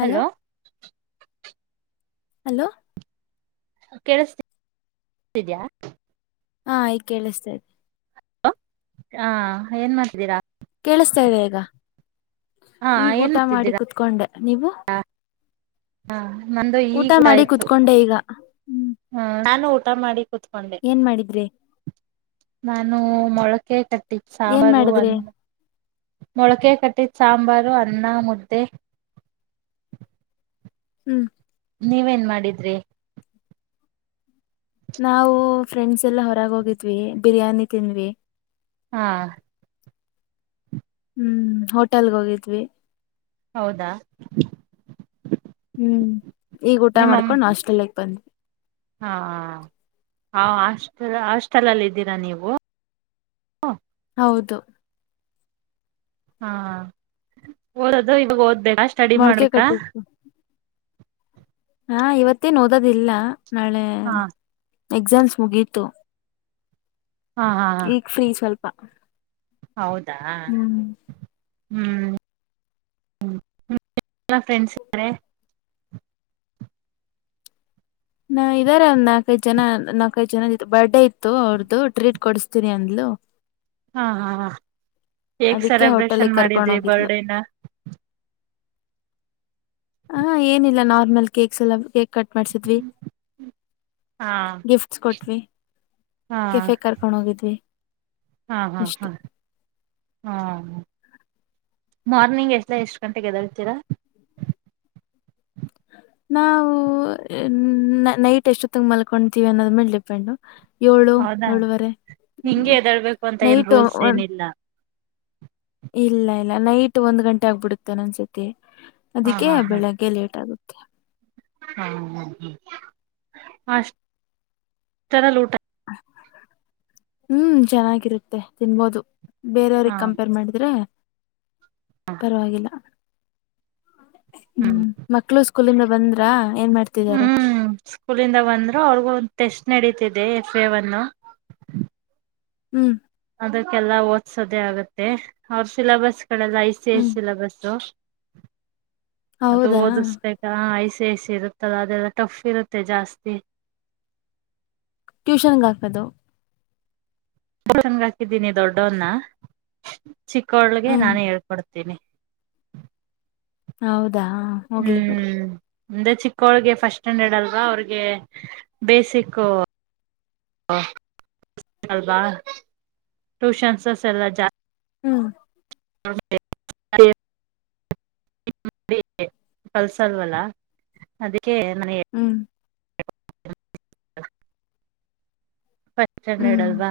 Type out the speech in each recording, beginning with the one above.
Hello. Hello. ಕೇಳಿಸ್ತಿ ತಿದ್ಯಾ. ಹಾ ಈಗ್ ಕೇಳಿಸ್ತಾಯಿದೆ. ಅ ಆ ಏನ್ ಮಾಡ್ತಿರ್ದಿರ. ಕೇಳಿಸತಾ ಇದೆ ಈಗ. ಹಾ ಈಗ ಏನ್ ಊಟ ಮಾಡಿ ಮಾಡ್ತಿದ್ದೀರಾ ಕುತ್ಕೊಂಡೆ. ನೀವು. ಹಾ. ನಂದು ಊಟ ಈಗ ಊಟ್ ಮಾಡಿ ಆಯ್ತು ಕುೂತ್ಕೊಂಡೆ ಈಗ ಹ್ಮ್ ಹಾ ನಾನ್ ಕೂಡ ಟಮಾಡಿ. ಕುತ್ಕೊಂಡೆ. ಏನ್ ಮಾಡಿದ್ರಿ ನಾನು ಮೊ ಕೇಕ್. ಟಿಪ್ ಏನ್ ಸಾಂಮಾರು ಮಾಡಿದ್ರಿ ಒಂದ ಮೊಳಕೆ ಕಟ್ಟಿದ್ ಸಾಂಬಾರು ಅನ್ನ ಮುದ್ದೆ. ಹ್ಮ್. ನೀವೇನ್ ಮಾಡಿದ್ರಿ. ನಾವು ಫ್ರೆಂಡ್ಸ್ ಎಲ್ಲ ಹೊರಗ್ ಹೋಗಿದ್ವಿ ಬಿರಿಯಾನಿ ತಿಂದ್ವಿ. ಹಾ. ಹ್ಮ್ ಹೋಟೆಲ್ಗ್ ಹೋಗಿದ್ವಿ. ಹೌದಾ. ಹ್ಮ್. ಈಗ್ ಊಟ ನಿಮ್ಮಮ್ಮ ಮಾಡ್ಕೊಂಡು ಆಸ್ಟಲಿಗ್ ಬಂದ್ವಿ. ಹಾ ಹಾ ಹಸ್ಟೆಲ್ ಹಾಸ್ಟೆಲಲ್ಲಿದ್ದೀರಾ ನೀವು. ಹೌದು. ಹಾ ಓದದು ಇವಾಗ ಓದ್ಬೇಕು. ಮೊಳಕೆ [inaudible] ಕಟ್ಟಿತ್ತು ಹಾ ಇವತ್ತೇ ಏನು ಓದೋದಿಲ್ಲ. ನಾಳೆ. ಹಾ ಎಕ್ಸಾಮ್ಸ್ ಮುಗೀತು. ಹಾ ಹಾ ಈಗ ಫ್ರೀ ಸ್ವಲ್ಪ. ಪ ಹೌದಾ. ಹ್ಮ್ ಫ್ರೆಂಡ್ಸ್ರೆ, ನಾ ಇದ್ದಾರೆ ಒಂದ್ ನಾಲ್ಕೈದು ಜನ, ನಾಲ್ಕೈದು ಜನ, ಬರ್ಡೇ ಇತ್ತು ಅವ್ರ್ದು ಟ್ರೀಟ್ ಕೊಡಿಸತೀನಿ ಅಂದ್ಲು. ಹಾ ಹಾ ಹೆಗ್ ಅದಕ್ಕೆ ಸೆಲೆಬ್ರೇಷನ್ ಹೋಟೆಲ್ಗ್ ಕರ್ಕೊಂಡ್ ಮಾಡಿದ್ರಿ ಹೋಗಿದ್ಲು ಬರ್ಡೇನಾ. ಹಾ ಏನಿಲ್ಲ ನಾರ್ಮಲ್ ಕೇಕ್ಸ್ ಎಲ್ಲ ಕಕ್ ಕಟ್ ಮಾಡಸಿದ್ವಿ, ಹಾ ಗಿಫ್ಟ್ಸ್ ಕೊಟ್ವಿ, ಹಾ ಕೆಫೆ ಕರ್ಕೊಂಡ್ ಹೋಗಿದ್ವಿ, ಹಾ, ಹಾ, ಹಾ ಅಷ್ಟೆ ಹ್ಮ. ಮಾರ್ನಿಂಗ್ ಎಷ್ಟ ಎಷ್ಟು ಗಂಟೆಗೆ ಎದ್ದೇಳ್ತೀರಾ. ನಾವು ನೈಟ್ ಎಷ್ಟೊತಿಗೆ ಮಲ್ಕೊತೀವಿ ಅನ್ನೋದ್ಮೇಲೆ ಡಿಪೆಂಡು. ಏಳು, ಹೌದಾ ಏಳುವರೆ ಹಿಂಗೆ ಎದಳ್ಬೇಕು ಅಂತ ಏನ್ ನೈಟ ರೂಲ್ಸ್ ಒ- ಏನಿಲ್ಲ ಇಲ್ಲ ಇಲ್ಲ ನೈಟ್ ಒಂದ್ ಗಂಟೆ ಆಗ್ಬಿಡುತ್ತೆ ಒಂದೊಂದ್ ಸತಿ. ಹಾ ಅದಕ್ಕೆ ಬೆಳಿಗ್ಗೆ ಲೇಟ್ ಆಗುತ್ತೆ. ಹ ಹ ಅಷ್ಟರ ಊಟ ಹ್ಮ್ ಚೆನ್ನಾಗಿರುತ್ತೆ ತಿನ್ಬೋದು. ಹಾ ಬೇರೆಯವರಿಗೆ ಕಂಪೇರ್ ಮಾಡಿದ್ರೆ, ಪರವಾಗಿಲ್ಲ. ಹ್ಮ್ ಮಕ್ಳು. ಸೂ ಕುಲಿಂದ ಬಂದ್ರಾ. ಏನ್ ಮಾಡ್ತಿದ್ದಾರೆ ಹ್ಮ್ ಸ್ಕೂಲಿಂದ ಬಂದ್ರು. ಅವ್ರಿಗೂ ಟೆಸ್ಟ್, ನಡೀತಿದೆ ಎಫಎ ಒನ್ ಹ್ಮ್ ಅದಕ್ಕೆಲ್ಲಾ ಓದ್ಸೋದೇ ಆಗತ್ತೆ. ಅವ್ರ ಸಿಲೆಬಸ್. ಗಳಲ್ಲ ಐ ಸಿ ಐ ಹ್ಮ್ ಸೆಲೆಬಸ್. ಅದು ಹೌದಾ ಓದಿಸ್ಬೇಕಾ ಆಯ ಸೇಸ ಇರುತ್ತಲ್ಲ ಅದೆಲ್ಲ ಟಫ್ ಇರುತ್ತೆ ಜಾಸ್ತಿ. ಟ್ಯೂಷನ್ ಗ ಹಾಕೋದು. ಟ್ಯೂಷನ್ಗ ಹಾಕಿದ್ದೀನಿ ದೊಡ್ಡವನ್ನ. ಚಿಕ್ಕೋಳ್ಳಗೆ ಹ್ಮ್ ನಾನೇ ಹೇಳ್ಕೊಡ್ತೇನೆ [unintelligible] ಹೌದು ಅದಾ ಹೋಗಲಿ ಪಡಿ ಅಂದ್ರೆ ಚಿಕ್ಕೋಳ್ಗೆ ಫಸ್ಟ್ ಸ್ಟ್ಯಾಂಡರ್ಡ್ ಅಲ್ವಾ ಅವ್ರಿಗೆ ಬೇಸಿಕ್ ಅಲ್ವಾ ಟೂಷನ್ ಎಲ್ಲ ಜಾಸ್ತಿ ಹ್ಮ್ ಕಳಸಲ್ವಲ್ಲ ಅದೇ ಕೆ ಮನೆ ಹ್ಮ್ ಹ್ಮ್ ಚನ್ನಡಲ್ವಾಾ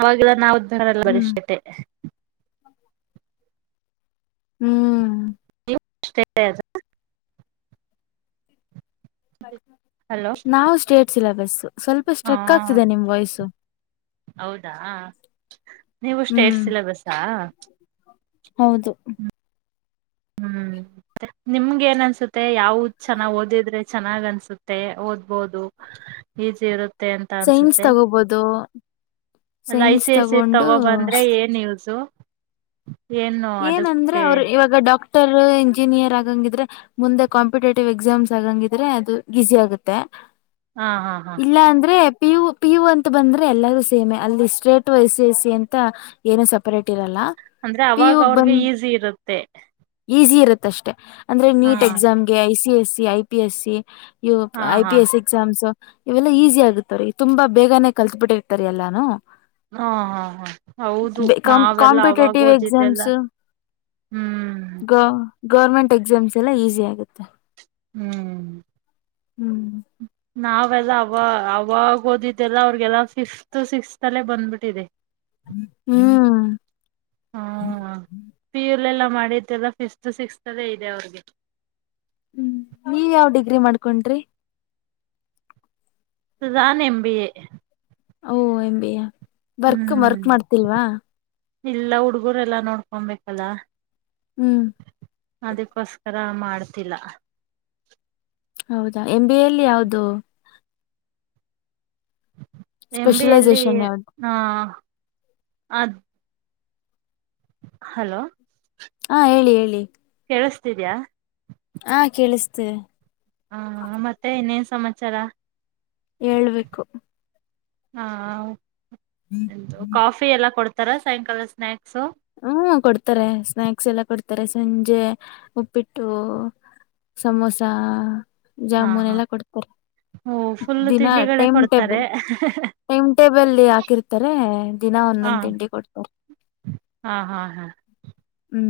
ಅವವಾಗಿಲ್ಲ ನಾವವು ರಲ್ಲ ಹ್ಮ್ ಪರಿಷಕ್ಕೆೆ ಹ್ಮ್ ಅಷ್ಟೇ ಅ ಹಲೋ ನಾವು ಸ್ಟೇಟ್ಸ್ ಇಲ್ಲ ಬಸ್ ಸ್ವಲ್ಪ ಹಾ ಸ್ಟ್ರಕ್ ಆಗ್ತಿದೆ ನಿಮ್ ವಯಸ್ಸು ಹೌದಾ ನೀವುಷ್ಟೇ ಏಟ್ ಹ್ಮ್ ಸಿಲೆಬಸ ಹೌದು ಹ್ಮ್ ನಿಮ್ಗೆ ಏನ್ ಅನ್ಸುತ್ತೆ ಯಾವ ಚೆನ್ನಾಗ್ ಓದಿದ್ರೆ ಚೆನ್ನಾಗ್ ಅನ್ಸುತ್ತೆ ಓದ್ಬೋದು ಈಸಿ ಇರುತ್ತೆ ಅಂತ ಸೈನ್ಸ್ ಅನ್ಸುತ್ತೆ ತಗೋಬೋದು ಅಲ್ಲಿ I science C I C ತಗೊಂಡು ತಗೋ ಬಂದ್ರೆ ಏನ್ಸು [inaudible] ಏನಂದ್ರೆ ಅವರು ಇವಾಗ ಡಾಕ್ ಡಾಕ್ಟರ್ ಇಂಜಿನಿಯರ್ ಆಗಂಗಿದ್ರೆ ಮುಂದೆ ಕಾಂಪಿಟೇಟಿವ್ ಎಕ್ಸಾಮ್ಸ್ ಆಗಂಗಿದ್ರೆ ಅದು ಗಸಿ ಆಗುತ್ತೆ ಹಾ ಹಾ ಹಾ ಇಲ್ಲ ಅಂದ್ರೆ ಪಿ ಯು ಪಿ ಯು ಅಂತ ಬಂದ್ರೆ ಎಲ್ಲರೂ ಸೇಮೆ ಅಲ್ಲಿ state I C A C ಅಂತ ಏನು ಸಪರೇಟ್ ಇರಲ್ಲ. ಅಂದ್ರೆ ಪಿ ಅವಾಗ ಯು ಅವ್ರಿಗೆ ಬಂದ್ ಈಸಿ ಇರುತ್ತೆ. ಈಸಿ ಇರುತ್ತಷ್ಟೆ ಅಂದ್ರೆ ಹಾ ನೀಟ್ ಎಕ್ಸಾಮ ಗೆ I C S- C I P S C E ಹಾ ಐ ಹಾ ಪಿ ಎಸ್ ಎಕ್ಸಾಮ್ಸ್. ಇವೆಲ್ಲ ಈಸಿ ಆಗುತ್ತ ರೀ ತುಂಬಾ ಬೇಗನೆ ಕಲ್ತ್ ಬಿಟ್ಟಿರ್ತಾರ ಎಲ್ಲಾನು ಹಾ ಹಾ ಹಾ ಹೌದು ನಾವೆಲ್ಲ ಅವಾಗ ಓದಿದ್ ತಮ್ಸ್ ಗ ಗೌರ್ಮೆಂಟ್ ಎಕ್ಸಾಮ್ಸ್ ಎಲ್ಲ ಈಸಿ ಆಗುತ್ತೆ. ಹ್ಮ್ [inaudible] ಹ್ಮ್ ನಾವೆಲ್ಲ ಅವ ಅವಾಗ ಓದಿದ್ದೆಲ್ಲ ಅವ್ರಿಗೆಲ್ಲ ಫಿಫ್ತ್ ಸಿಕ್ಸ್ತ್ ಅಲ್ಲೇ ಬಂದ್ಬಿಟ್ಟಿದೆ. ಹ್ಮ್ ಹ್ಮ ಪಿ ಯು ಲೆಲ್ಲ ಮಾಡಿದ್ದೆಲ್ಲ ಫಿಫ್ತ್ ಸಿಕ್ಸ್ತ್ ಅಲ್ಲೆ ಇದೆ ಅವ್ರಿಗೆ. ಹ್ಮ್ ನೀವ ಯಾವ್ ಡಿಗ್ರಿ ಮಾಡ್ಕೊಂಡ್ರಿ? ನಾನ್ M B A O M B ಯಾ ವರ್ಕ್ ಹ್ಮ್ ವರ್ಕ್ ಮಾಡ್ತಿಲ್ವಾ? ಇಲ್ಲ ಹುಡ್ಗರೆಲ್ಲಾ ನೋಡ್ಕೊಂಬೇಕಲ್ಲ. ಹ್ಮ್ ಅದುಕ್ಕೋಸ್ಕರ ರ ಮಾಡ್ತಿಲ್ಲ. ಹೌದಾ ಎಂ ಬಿ ಎಲ್ಲಿ ಯಾವ್ದು? ಎಂ ಬಿ ಎಲ್ಲಿ ಸ್ಪೆಷಲೈಸೇಷನ್ ಯಾವ್ದು ಹಾ ಆ ಹಲೋ ಹಾ ಹೇಳಿ ಹೇಳಿ ಕೇಳಿಸ್ತಿದಿಯಾ? ಹಾ ಕೇಳಿಸ್ತಿದೆ ಹಾ ಮತ್ತೆ ಇನ್ನೇನ್ ಸಮಾಚಾರ ಹೇಳ್ಬೇಕು ಹಾ ಕಾಫಿ ಎಲ್ಲ ಕೊಡ್ ತರ ಸಾಯಂಕಾಲ ಸ್ನಾಕ್ಸ್? ಹ್ಮ ಕೊಡ್ತಾರೆ ಸ್ನಾಕ್ಸ್ ಎಲ್ಲ ಕೊಡ್ತಾರೆ ಸಂಜೆ ಉಪ್ಪಿಟ್ಟು, ಸಮೋಸ ಹಾ ಜಾಮೂನ್ ಹಾ ಎಲ್ಲಾ ಕೊಡ್ ಕಡ್ ಓ ಫುಲ್ ದಿನ ತಿಂಡಿಗಳೇ ಟೈಮ್ ಕೊಡ್ತಾರೆ ಟೇಬಲ್ ಟೈಮ್ ಟೇಬಲ್ ಹಾಕಿರ್ತಾರೆ ದಿನಾ ಹಾ ಒಂದೊಂದು ತಿಂಡಿ ಕೊಡ್ತಾರೆ. ಹ ಹ್ಮ್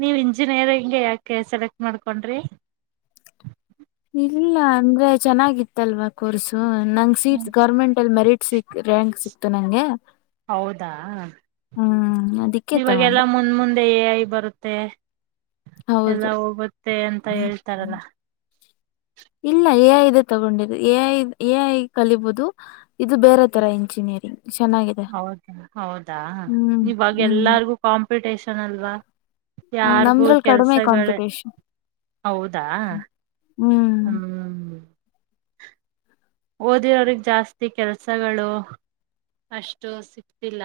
ನೀವ ಇಂಜಿನಿಯರಿಂಗ್ಗೆ ಯಾಕೆ ಸೆಲೆಕ್ಟ್ ಮಾಡ್ಕೊಂಡ್ರಿ ಇಲ್ಲ ಅಂದ್ರೆ ಚೆನ್ನಾಗಿತ್ತಲ್ವಾ ಕೋರ್ಸು ನಂಗೆ ಸೀಟ್ ಗೌರ್ಮೆಂಟ್ ಅಲ್ಲಿ ಮೆರಿಟ್ ಸಿ ರಂಕ್ ಸಿಕ್ತು ನಂಗೆ ಹೌದಾ ಹ್ಮ್ ಅದಕ್ಕೆ ಇವಾಗೆಲ್ಲಾ ತಗೊಂಡೆ ಮುಂದ್ ಮುಂದೆ ಎ ಐ ಬರುತ್ತೆ ಎಲ್ಲ ಹೌದು ಹೋಗುತ್ತೆ ಅಂತ ಹೇಳ್ತಾರಲ್ಲ ಇಲ್ಲ ಎ ಐ ಇದದೆ ತಗೊಂಡಿದೆ ಎ ಐ ಎ ಐ ಕಲಿಬಹುದು ಇದು ಬೇರೆ ತರ ಇಂಜಿನಿಯರಿಂಗ್ ಚೆನ್ನಾಗಿದೆ ಹೌದಾ ಹೌದಾ ಹ್ಮ್ ಇವಾಗ ಹ್ಮ್ ಎಲ್ಲಾರ್ಗು ಕಾಂಪಿಟಷನ್ ಅಲ್ವಾ ಯಾರಿಗೂ ನಮ್ದ್ರಲ್ಲಿ ಕಡಿಮೆ ಕೆಲ್ಸಗಳ ಕಾಂಪಿಟೇಷನ್ ಹೌದಾ ಹ್ಮ್ ಹ್ಮ ಹ್ಮ್ ಓದಿರೋರಗ್ ಜಾಸ್ತಿ ಕೆಲ್ಸಗಳು ಅಷ್ಟು ಸಿಕ್ತಿಲ್ಲ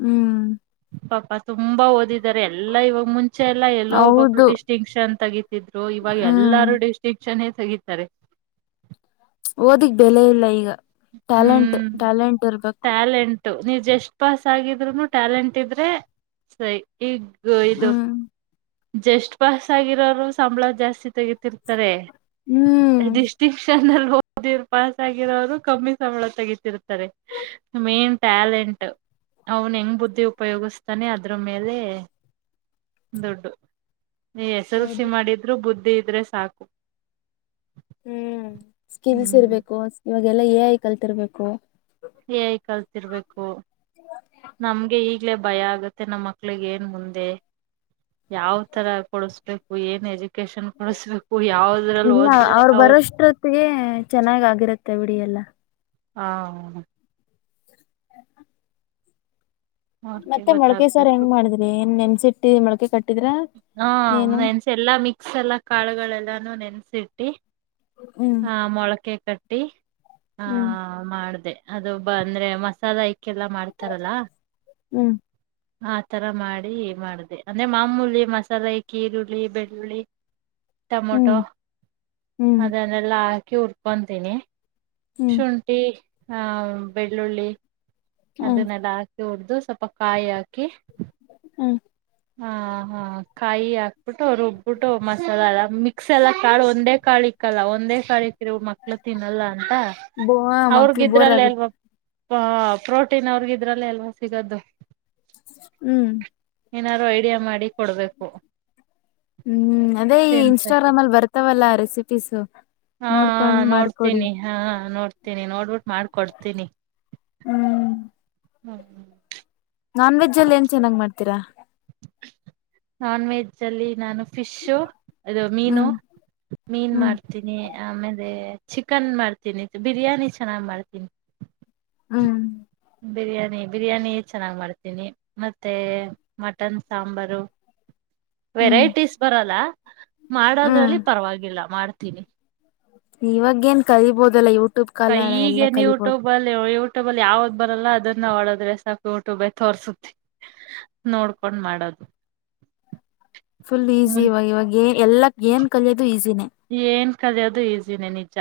ಹ್ಮ್ ಪಾಪ ತುಂಬಾ ಓದಿದ್ ಇದಾರೆ ಎಲ್ಲಾ ಇವಾಗ ಮುಂಚೆ ಎಲ್ಲ ಎಲ್ಲೋ ಒಬ್ಬೊಬ್ರು ಹೌದು ಡಿಸ್ಟಿಂಕ್ಷನ್ ತಗ [inaudible] ಇದ್ರು ಇವಾಗ ಹ್ಮ್ ಎಲ್ಲಾರೂ ಡಿಸ್ಟಿಂಕ್ಷನ್ ತತಾರೆ ಓದಿಗೆ ಬೆಲೆ ಇಲ್ಲ ಈಗ ಟ್ಯಾಲೆಂಟ್ ಟ್ಯಾಲೆಂಟ್ ಇರ್ಬೇಕು ನೀ ಜಸ್ಟ್ ಪಾಸ್ ಆಗಿದ್ರುನು ಟ್ಯಾಲೆಂಟ್ ಇದ್ರೆ ಸರಿ ಈಗ ಗೈದ ಹ್ಮ್ [inaudible] ಜಸ್ಟ್ ಪಾಸ್ ಆಗಿರೋರು ಸಂಬಳ ಜಾಸ್ತಿ ತೆಗತಿರ್ತಾರೆ ಹ್ಮ್ ಡಿಸ್ಟಿಂಕ್ಷನ್ ಹದಿರ್ ಪಾಸ್ ಆಗಿರೋರು [inaudible] ಕಮ್ಮಿ ಸಂಬಳ ತೆಗತಿರ್ತಾರೆ ಮೇನ್ ಟ್ಯಾಲೆಂಟ್ ಅವ್ನು ಹೆಂಗ್ ಬುದ್ಧಿ ಉಪಯೋಗಿಸ್ತಾನೆ ಅದ್ರ ಮೇಲೆ ದುಡ್ಡು ಎಸ್ ಎಲ್ ಸಿ ಹೌದು ಮಾಡಿದ್ರು ಬುದ್ಧಿ ಇದ ಇದಿದ್ರೆ ಸಾಕು ಹ್ಮ್ ಸ್ಕಿಲ್ಸ್ ಹ್ಮ್ ಇರ್ಬೇಕು ಇವಾಗೆಲ್ಲ ಎ ಐ ಕಲ್ತಿರ್ಬೇಕು ಎ ಐ ಕಲ್ತಿರ್ಬೇಕು ನಮ್ಗೆ ಈಗ ಲೇ ಭಯ ಆಗತ್ತೆ ನಮ್ಮ ಮಕ್ಳಿಗೆ ಏನ್ ಮುಂದೆ ಯಾವ್ ತರ ಕೊಡಸ್ಬೇಕು ಏನ್ ಎಜು ಇಲ್ಲ ಓದ್ರೆ ಅವ್ರು ಅವ್ರ ಬರೋಷ್ಟ್ರೊತ್ತಿಗೆ ಚೆನ್ನಾಗಿಗಿರುತ್ತೆ ಆಗುತ್ತೆ ಬಿಡಿಯಲ್ಲ ಹಾ ಅವ್ರಿಗೆ ಮತ್ತೆ ಮೊಳ್ಳುಕೆ ಸಮಬಾರ್ ಗೊತ್ತಾಗ್ಬೇಕು ಹೆಂಗ ಮಾಡಿದ್ರಿ ಏನ್ ನೆನ್ಸಿ ಮ [inaudible] ಹಾ ನೆನ್ಸ ಎಲ್ಲಾ ಮಿಕ್ಸ್ ಎಲ್ಲ ಕಾಳುಗಳೆಲ್ಲಾನು ನೆನ್ಸ ನೆನ್ಸಿಟ್ಟಿ ಹ್ಮ್ ಹಾ ಮೊಳಕೆ ಕಟ್ಟಿ ಹಾ ಹ್ಮ್ ಮಾಡ್ದೆ ಅದೊಬ್ಬ ಅಂದ್ರೆ ಮಸಾಲ ಇಕ್ಕೆಲ್ಲಾ ಮಾಡ್ತಾರಲ್ಲ ಹ್ಮ್ ಆತರ ಮಾಡಿ ಮಾಡಿದ್ದೆ ಅಂದ್ರೆ ಮಾಮೂಲಿ ಮಸಾಲೆ ಈರುಳ್ಳಿ ಬೆಳ್ಳುಳ್ಳಿ ಟಮೊಟೊ ಹ್ಮ್ ಹ್ಮ್ ಅದನ್ನೆಲ್ಲ ಹಾ ಕೂರ್ ಬಂತೀನಿ [inaudible] ಹ್ಮ್ ಶುಂಟಿ ಹಾ ಬೆಳ್ಳುಳ್ಳಿ ಹ್ಮ್ ಅದನ್ನೆಲ್ಲ ಆ ಉಡ್ದು ಸ್ವಲ್ಪ ಕಾಯಿಾಕಿ ಹ್ಮ್ ಹ ಹಾ ಕಾಯಿ ಹಾಕ್ಬಿಟ್ಟು ರುಬ್ಬಿಟ್ಟು ಮಸಾಲ ಎಲ್ಲ ಮಿಕ್ಸ್ ಎಲ್ಲ ಕಾಳು ಒಂದೇ ಕಾಳ ಇಕ್ಕಲ್ಲ ಒಂದೇ ಕಾಳಿ ಇ ಮಕ್ಳು ತಿನ್ನಲ್ಲ ಅಂತ ಬೋ ಮಕ್ಳು ಬೋರ್ ಅವ್ರಗಿದ್ರಲ್ಲ ಅಲ್ವ ಆಗುತ್ತೆ ಹ ಪ್ರೋಟೀನ್ ಅವ್ರಗ ಇದ್ರಲ್ಲ ಎಲ್ಲ ಸಿಗದ್ದು ಹ್ಮ್ ಏನಾದಾರು ಐಡಿಯಾ ಮಾಡಿ ಕೊಡ್ಬೇಕು ಹ್ಮ್ ಅದೇ ಈ ತಿನ್ಸಕ್ಕೆ ಇನ್ಸ್ಟಾಗ್ರಾಮ್ ಅಲ್ಲಿ ಬರ್ತವಲ್ಲ ಅ ರೀ ಸಿ ಪಿಸು ಹಾ ನೋಡ್ತೀನಿ ಹಾ ನೋಡ್ತಿ ತೀನಿ ನೋಡ್ಬಿಟ್ಟು ಮಾಡಕೊಡ್ತೀನಿ ಹ್ಮ್ ಹ್ಮ್ ಹ್ಮ್ ನಾನ್ ವಜ್ ಅ ಏನ್ ಚೆನ್ನಾಗ್ ಮಾಡ್ೀರಾ ನಾನ್ ವೆಜ್ ಅಲ್ಲಿ ನಾನು ಫಿಶು ಅದು ಮೀನು ಹ್ಮ್ ಮೀನು ಹ್ಮ್ ಮಾಡ್ತೀನಿ ಆಮೇಲೆ ಚಿಕನ್ ಮಾಡ್ತೀನಿ ಬಿರಿಯಾನಿ ಚೆನ್ನಾಗ್ ಮಾಡ್ತೀನಿ ಹ್ಮ್ ಬಿರಿಯಾನಿ ಬಿರಿಯಾನಿ ಚೆನ್ನಾಗಿ ಮಾಡ್ತೀನಿ ಮತ್ತೆ ಮಟನ್ ಸಾಂಬಾರು ಹ್ಮ್ ವೆರೈಟೀಸ್ ಬರಲ್ಲ ಹ್ಮ್ ಮಾಡೋದ್ರಲ್ಲಿ ಪರವಾಗಿಲ್ಲ ಮಾಡ್ [unintelligible] ಇವಾಗ ಏನ್ ಕಲಿಬೋದಲ್ಲ ಊ ಕೈಗೆ ನೀವುಟು ಬಲ್ ಯೂಟ್ಯೂಬಲ್ಲಿ ಯಾವ್ದ್ ಬರಲ್ಲ ಅದನ್ನ ಹೊಡದ್ರೆ ಸಾಕು ಯೂಟ್ಯೂಬೇ ತೋರ್ಸುತ್ತೆ ನೋಡ್ಕೊಂಡ್ ಮಾಡೋದು ಫುಲ್ ಈಸಿ ಮು ಇವಾಗ ಇವಾಗ ಏ ಎಲ್ಲಕ್ ಏನ್ ಕಲಿಯೋದು ಈಸಿನೇ ಏನ್ ಕಲಿಯೋದು ಈಸಿನೇ ನಿಜ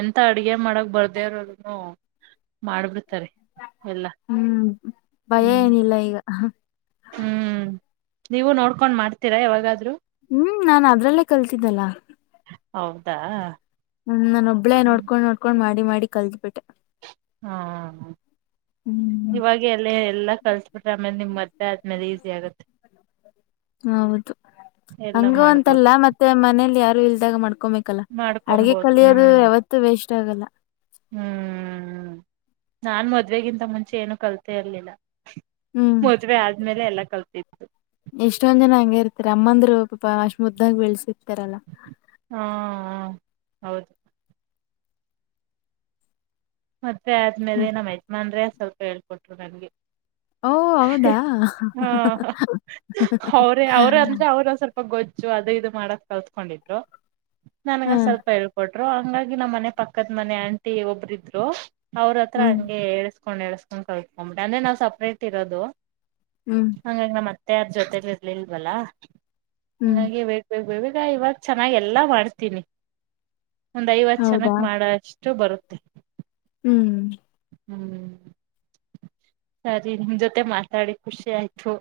ಎಂತ ಅಡ್ಗೆ ಮಾಡಕ್ ಬರ್ದೇರದನು ಮಾಡ್ಬಿಟ್ಟ ಹ್ಮ್ ಭಯ ಹ್ಮ್ ಏನಿಲ್ಲ ಈಗ ಹಹ ಹ್ಮ್ ನೀವು ನೋಡ್ಕೊಂಡ್ ಮಾಡ್ತೀರಾ ಯಾವಾಗಾದ್ೂ ಹ್ಮ್ ನಾನ್ ಅದ್ರಲ್ಲೇ ಕಲ್ತಿದ್ದಲ್ಲ ಹೌದಾ ನ ಒಬ್ಳೇ ನೋಡ್ಕೊಂಡು ನೋಡ್ಕೊಂಡ್ ಮಾಡಿ ಡಿ ಮಾಡಿ ಕಲ್ದ ಬಿಟ್ಟೆ ಹಾ ಹ್ಮ್ ಇವಾಗ ಎಲ್ಲ ಎಲ್ಲ ಕಸ ಆಮೇಲೆ ನಿಮ್ ಮತ್ತೆ ಆದ್ಮೇಲೆ ತ್ಯಾಗತ್ ಹೌದು ಹಂಗ ಅಂತಲ್ಲ ಮಾಡ್ಬೋದು ಮತ್ತೆ ಮನೇಲಿ ಯಾರು ಇಲ್ದಾಗ ಮಾಡ್ಕೊಬೇಕಲ್ಲ ಅಡ್ಗೆ ಮಾಡ್ಕೊಬೋದು ಕಲಿಯೋದು ಹ್ಮ್ ಯಾವತ್ತುೂ ವೇಸ್ಟ್ ಆಗಲ್ಲ ಹ್ಮ್ ನಾನ್ ಮದ್ವೆಗಿಂತ ಮುಂಚೆ ಏನು ಕಲ್ತೆ ಇರ್ಲಿಲ್ಲ ಹ್ಮ್ ಮದ್ವೆ ಆದ್ಮೇಲೆ ಎಲ್ಲ ಕಲ್ಪತ್ತು ತಮ್ಮಂದ್ರು ಪಾಪಾ ಅಷ್ಟ ಮುದ್ದಾಗ ಬೆಳ್ಸಿರ್ತಾರಲ್ಲ ಹಾ ಹೌದು ಹ ಆದ್ಮೇಲೆ ನಮ ಯಜಮಾನ್ರೆ ಸ್ವಲ್ಪ ಹೇಳ್ಕೊಟ್ರು ನನ್ಗೆ ಓ ಹೌದಾ ಹಾ ಚ್ಚು ಅದ ಇದು ಮಾಡಕ್ ಕಲ್ತ್ಕೊಂಡಿದ್ರು ನನ್ಗ ಸ್ವಲ್ಪ ಹೇಳ್ಕೊಟ್ ಹಂಗಾಗಿ ನಮ್ಮ್ ಮನೆ ಪಕ್ಕದ ಮನೆ ಆಂಟಿ ಒಬ್ಬ್ರ ಇದರು ಹಲೋ ಅವ್ರ ಹತ್ರ ಹ್ಮ್ ಹಂಗೆ ಹ ಕಕೊಂಡ್ ಎಳ್ಸ್ಕೊಂಡ್ ಕಲ್ತ್ಕೊಂಡ್ಬಿ ಅ್ರೆ ನಾವು ಸಪ್ರೇಟ್ ಇರೋದು ಹ್ಮ್ ಹಂಗಂಗ ನ ಮತ್ತ ಯಾರ್ ಜೊತೆಲಿ ಇರ್ಲಿಲ್ವಲ್ಲಾ ಹ್ಮ್ ಹೆ ಬೇಕ್ ಬೇ ಬೇಬೇಕು ಈಗ ಇವಾಗ ಚೆನ್ನಾಗ್ ಎಲ್ಲಾ ಮಾಡ್ತೀನಿ ಒಂದ್ ಐವತ್ತು ಹೌದಾ ಜನಕ್ ಮಾಡ ಅಷ್ಟೆ ಅಷ್ಟು ಬರುತ್ತೆ ಹ್ಮ್ ಹ್ಮ್ ಸರಿ ನಿಮ್ ಜೊತೆ ಮಾತಾಡಿ ಖುಷಿ ಆಯ್ತು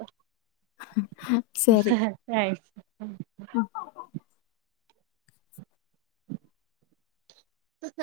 ಹ ಸರಿ ಥ್ಯಾಂಕ್ಸ್ ಹ್ಮ